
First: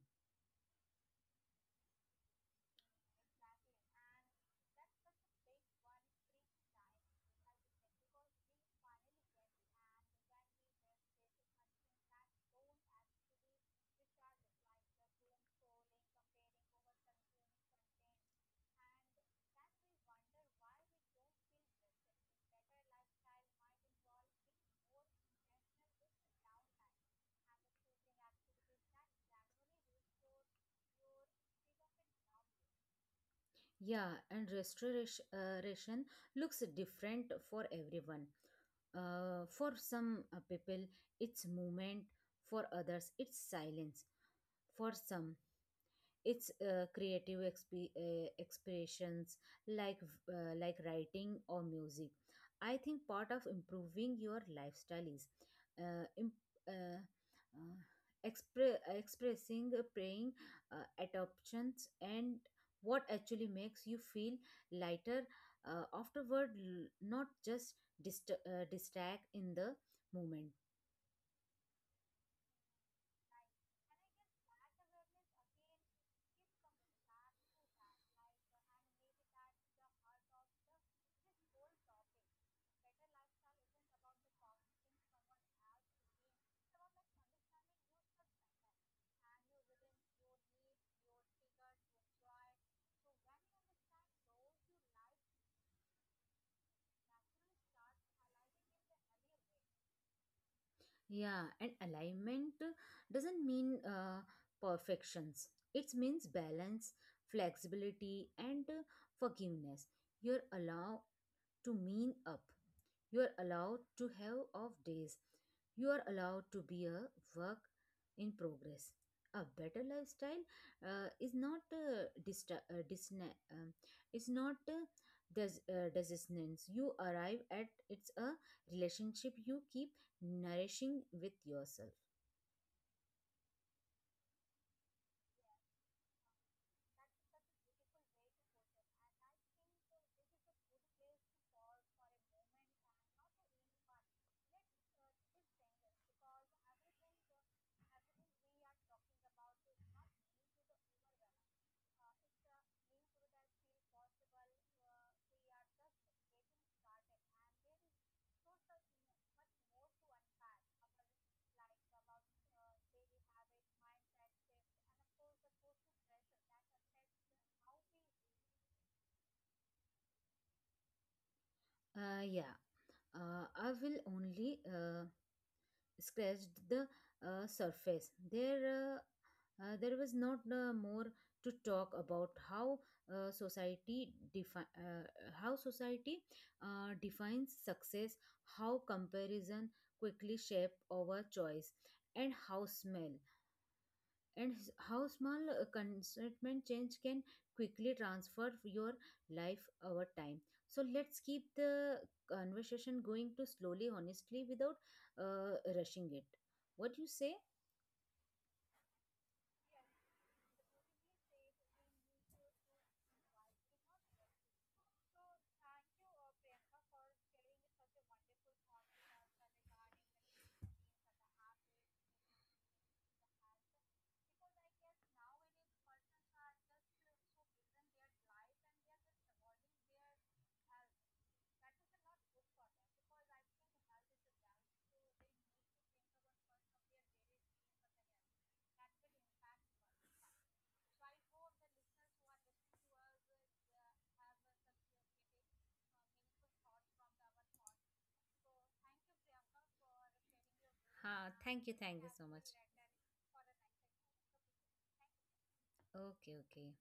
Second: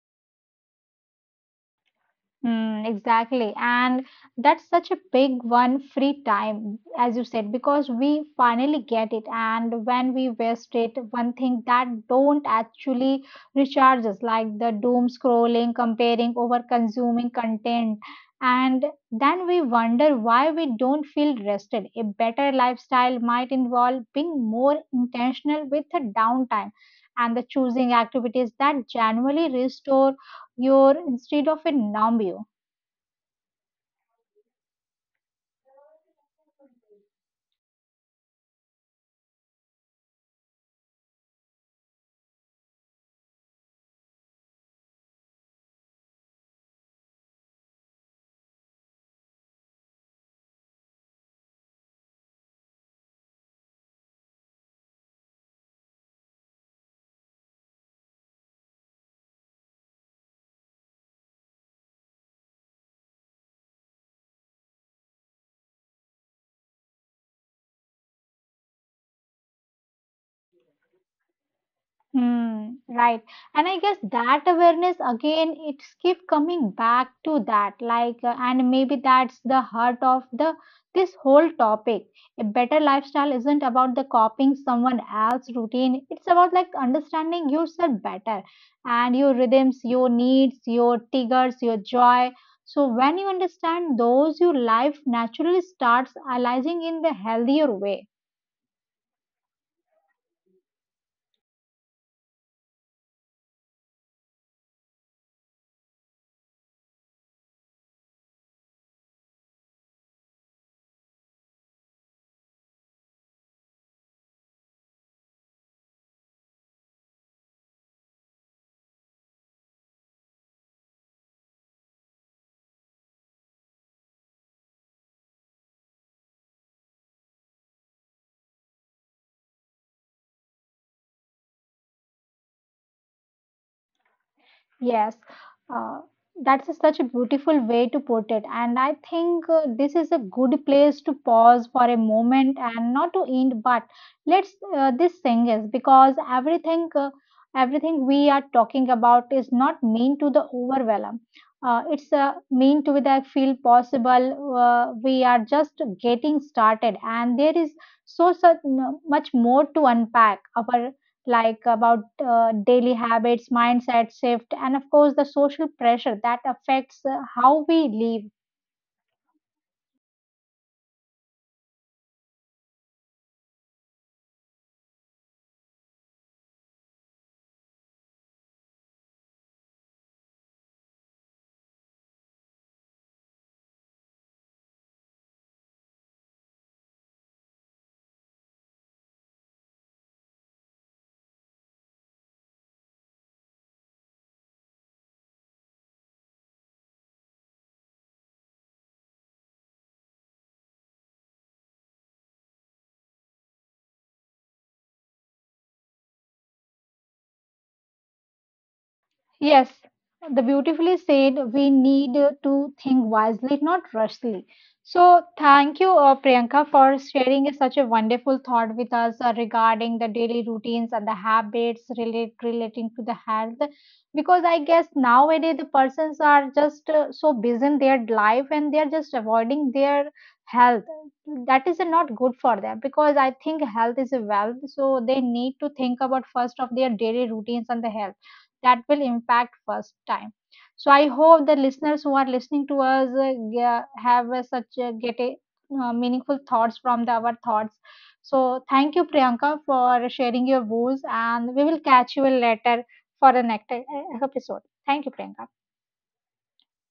Mm, exactly. And that's such a big one, free time, as you said, because we finally get it. And when we waste it, one thing that don't actually recharge us, like the doom scrolling, comparing, over consuming content. And then we wonder why we don't feel rested. A better lifestyle might involve being more intentional with the downtime and the choosing activities that genuinely restore your instead of a numb you. Yeah, and restoration looks different for everyone. Uh, for some uh, people, it's movement. For others, it's silence. For some, it's uh, creative exp- uh, expressions, like uh, like writing or music. I think part of improving your lifestyle is uh, imp- uh, uh, expre- expressing, uh, praying, uh, adoptions, and what actually makes you feel lighter uh, afterward, l- not just dist- uh, distract in the moment. Hmm, right. And I guess that awareness again, it's keep coming back to that. Like, uh, and maybe that's the heart of the this whole topic. A better lifestyle isn't about the copying someone else's routine. It's about like understanding yourself better and your rhythms, your needs, your triggers, your joy. So when you understand those, your life naturally starts aligning in the healthier way. Yeah, and alignment uh, doesn't mean uh, perfections. It means balance, flexibility, and uh, forgiveness. You're allowed to mean up. You're allowed to have off days. You are allowed to be a work in progress. A better lifestyle uh, is not uh, dista- uh, disna- um, is not uh, des- uh, dissonance. You arrive at it's a relationship you keep nourishing with yourself. Yes, uh, that's a such a beautiful way to put it. And I think uh, this is a good place to pause for a moment and not to end, but let's uh, this thing is because everything uh, everything we are talking about is not mean to the overwhelm. Uh, it's uh, mean to the feel possible. Uh, we are just getting started, and there is so such much more to unpack. Our like about uh, daily habits, mindset shift, and of course, the social pressure that affects uh, how we live. Uh, yeah, uh, I will only uh, scratched the uh, surface. There, uh, uh, there was not uh, more to talk about how uh, society defi- uh, how society uh, defines success, how comparison quickly shape our choice, and how smell and s- how small uh, contentment change can quickly transfer your life over time. So let's keep the conversation going to slowly honestly, without uh, rushing it. What do you say? Yes, the beautifully said we need uh, to think wisely, not rushly. So, thank you, uh, Priyanka, for sharing such a wonderful thought with us uh, regarding the daily routines and the habits relate, relating to the health. Because I guess nowadays the persons are just uh, so busy in their life and they are just avoiding their health. That is not good for them because I think health is a wealth. So, they need to think about first of their daily routines and the health that will impact first time. So I hope the listeners who are listening to us uh, ge- have uh, such uh, get a uh, meaningful thoughts from the, our thoughts. So thank you, Priyanka, for sharing your views, Ha, and we thank will you, thank catch you you so much. later for the next uh, episode. Thank you, Priyanka. Okay, okay.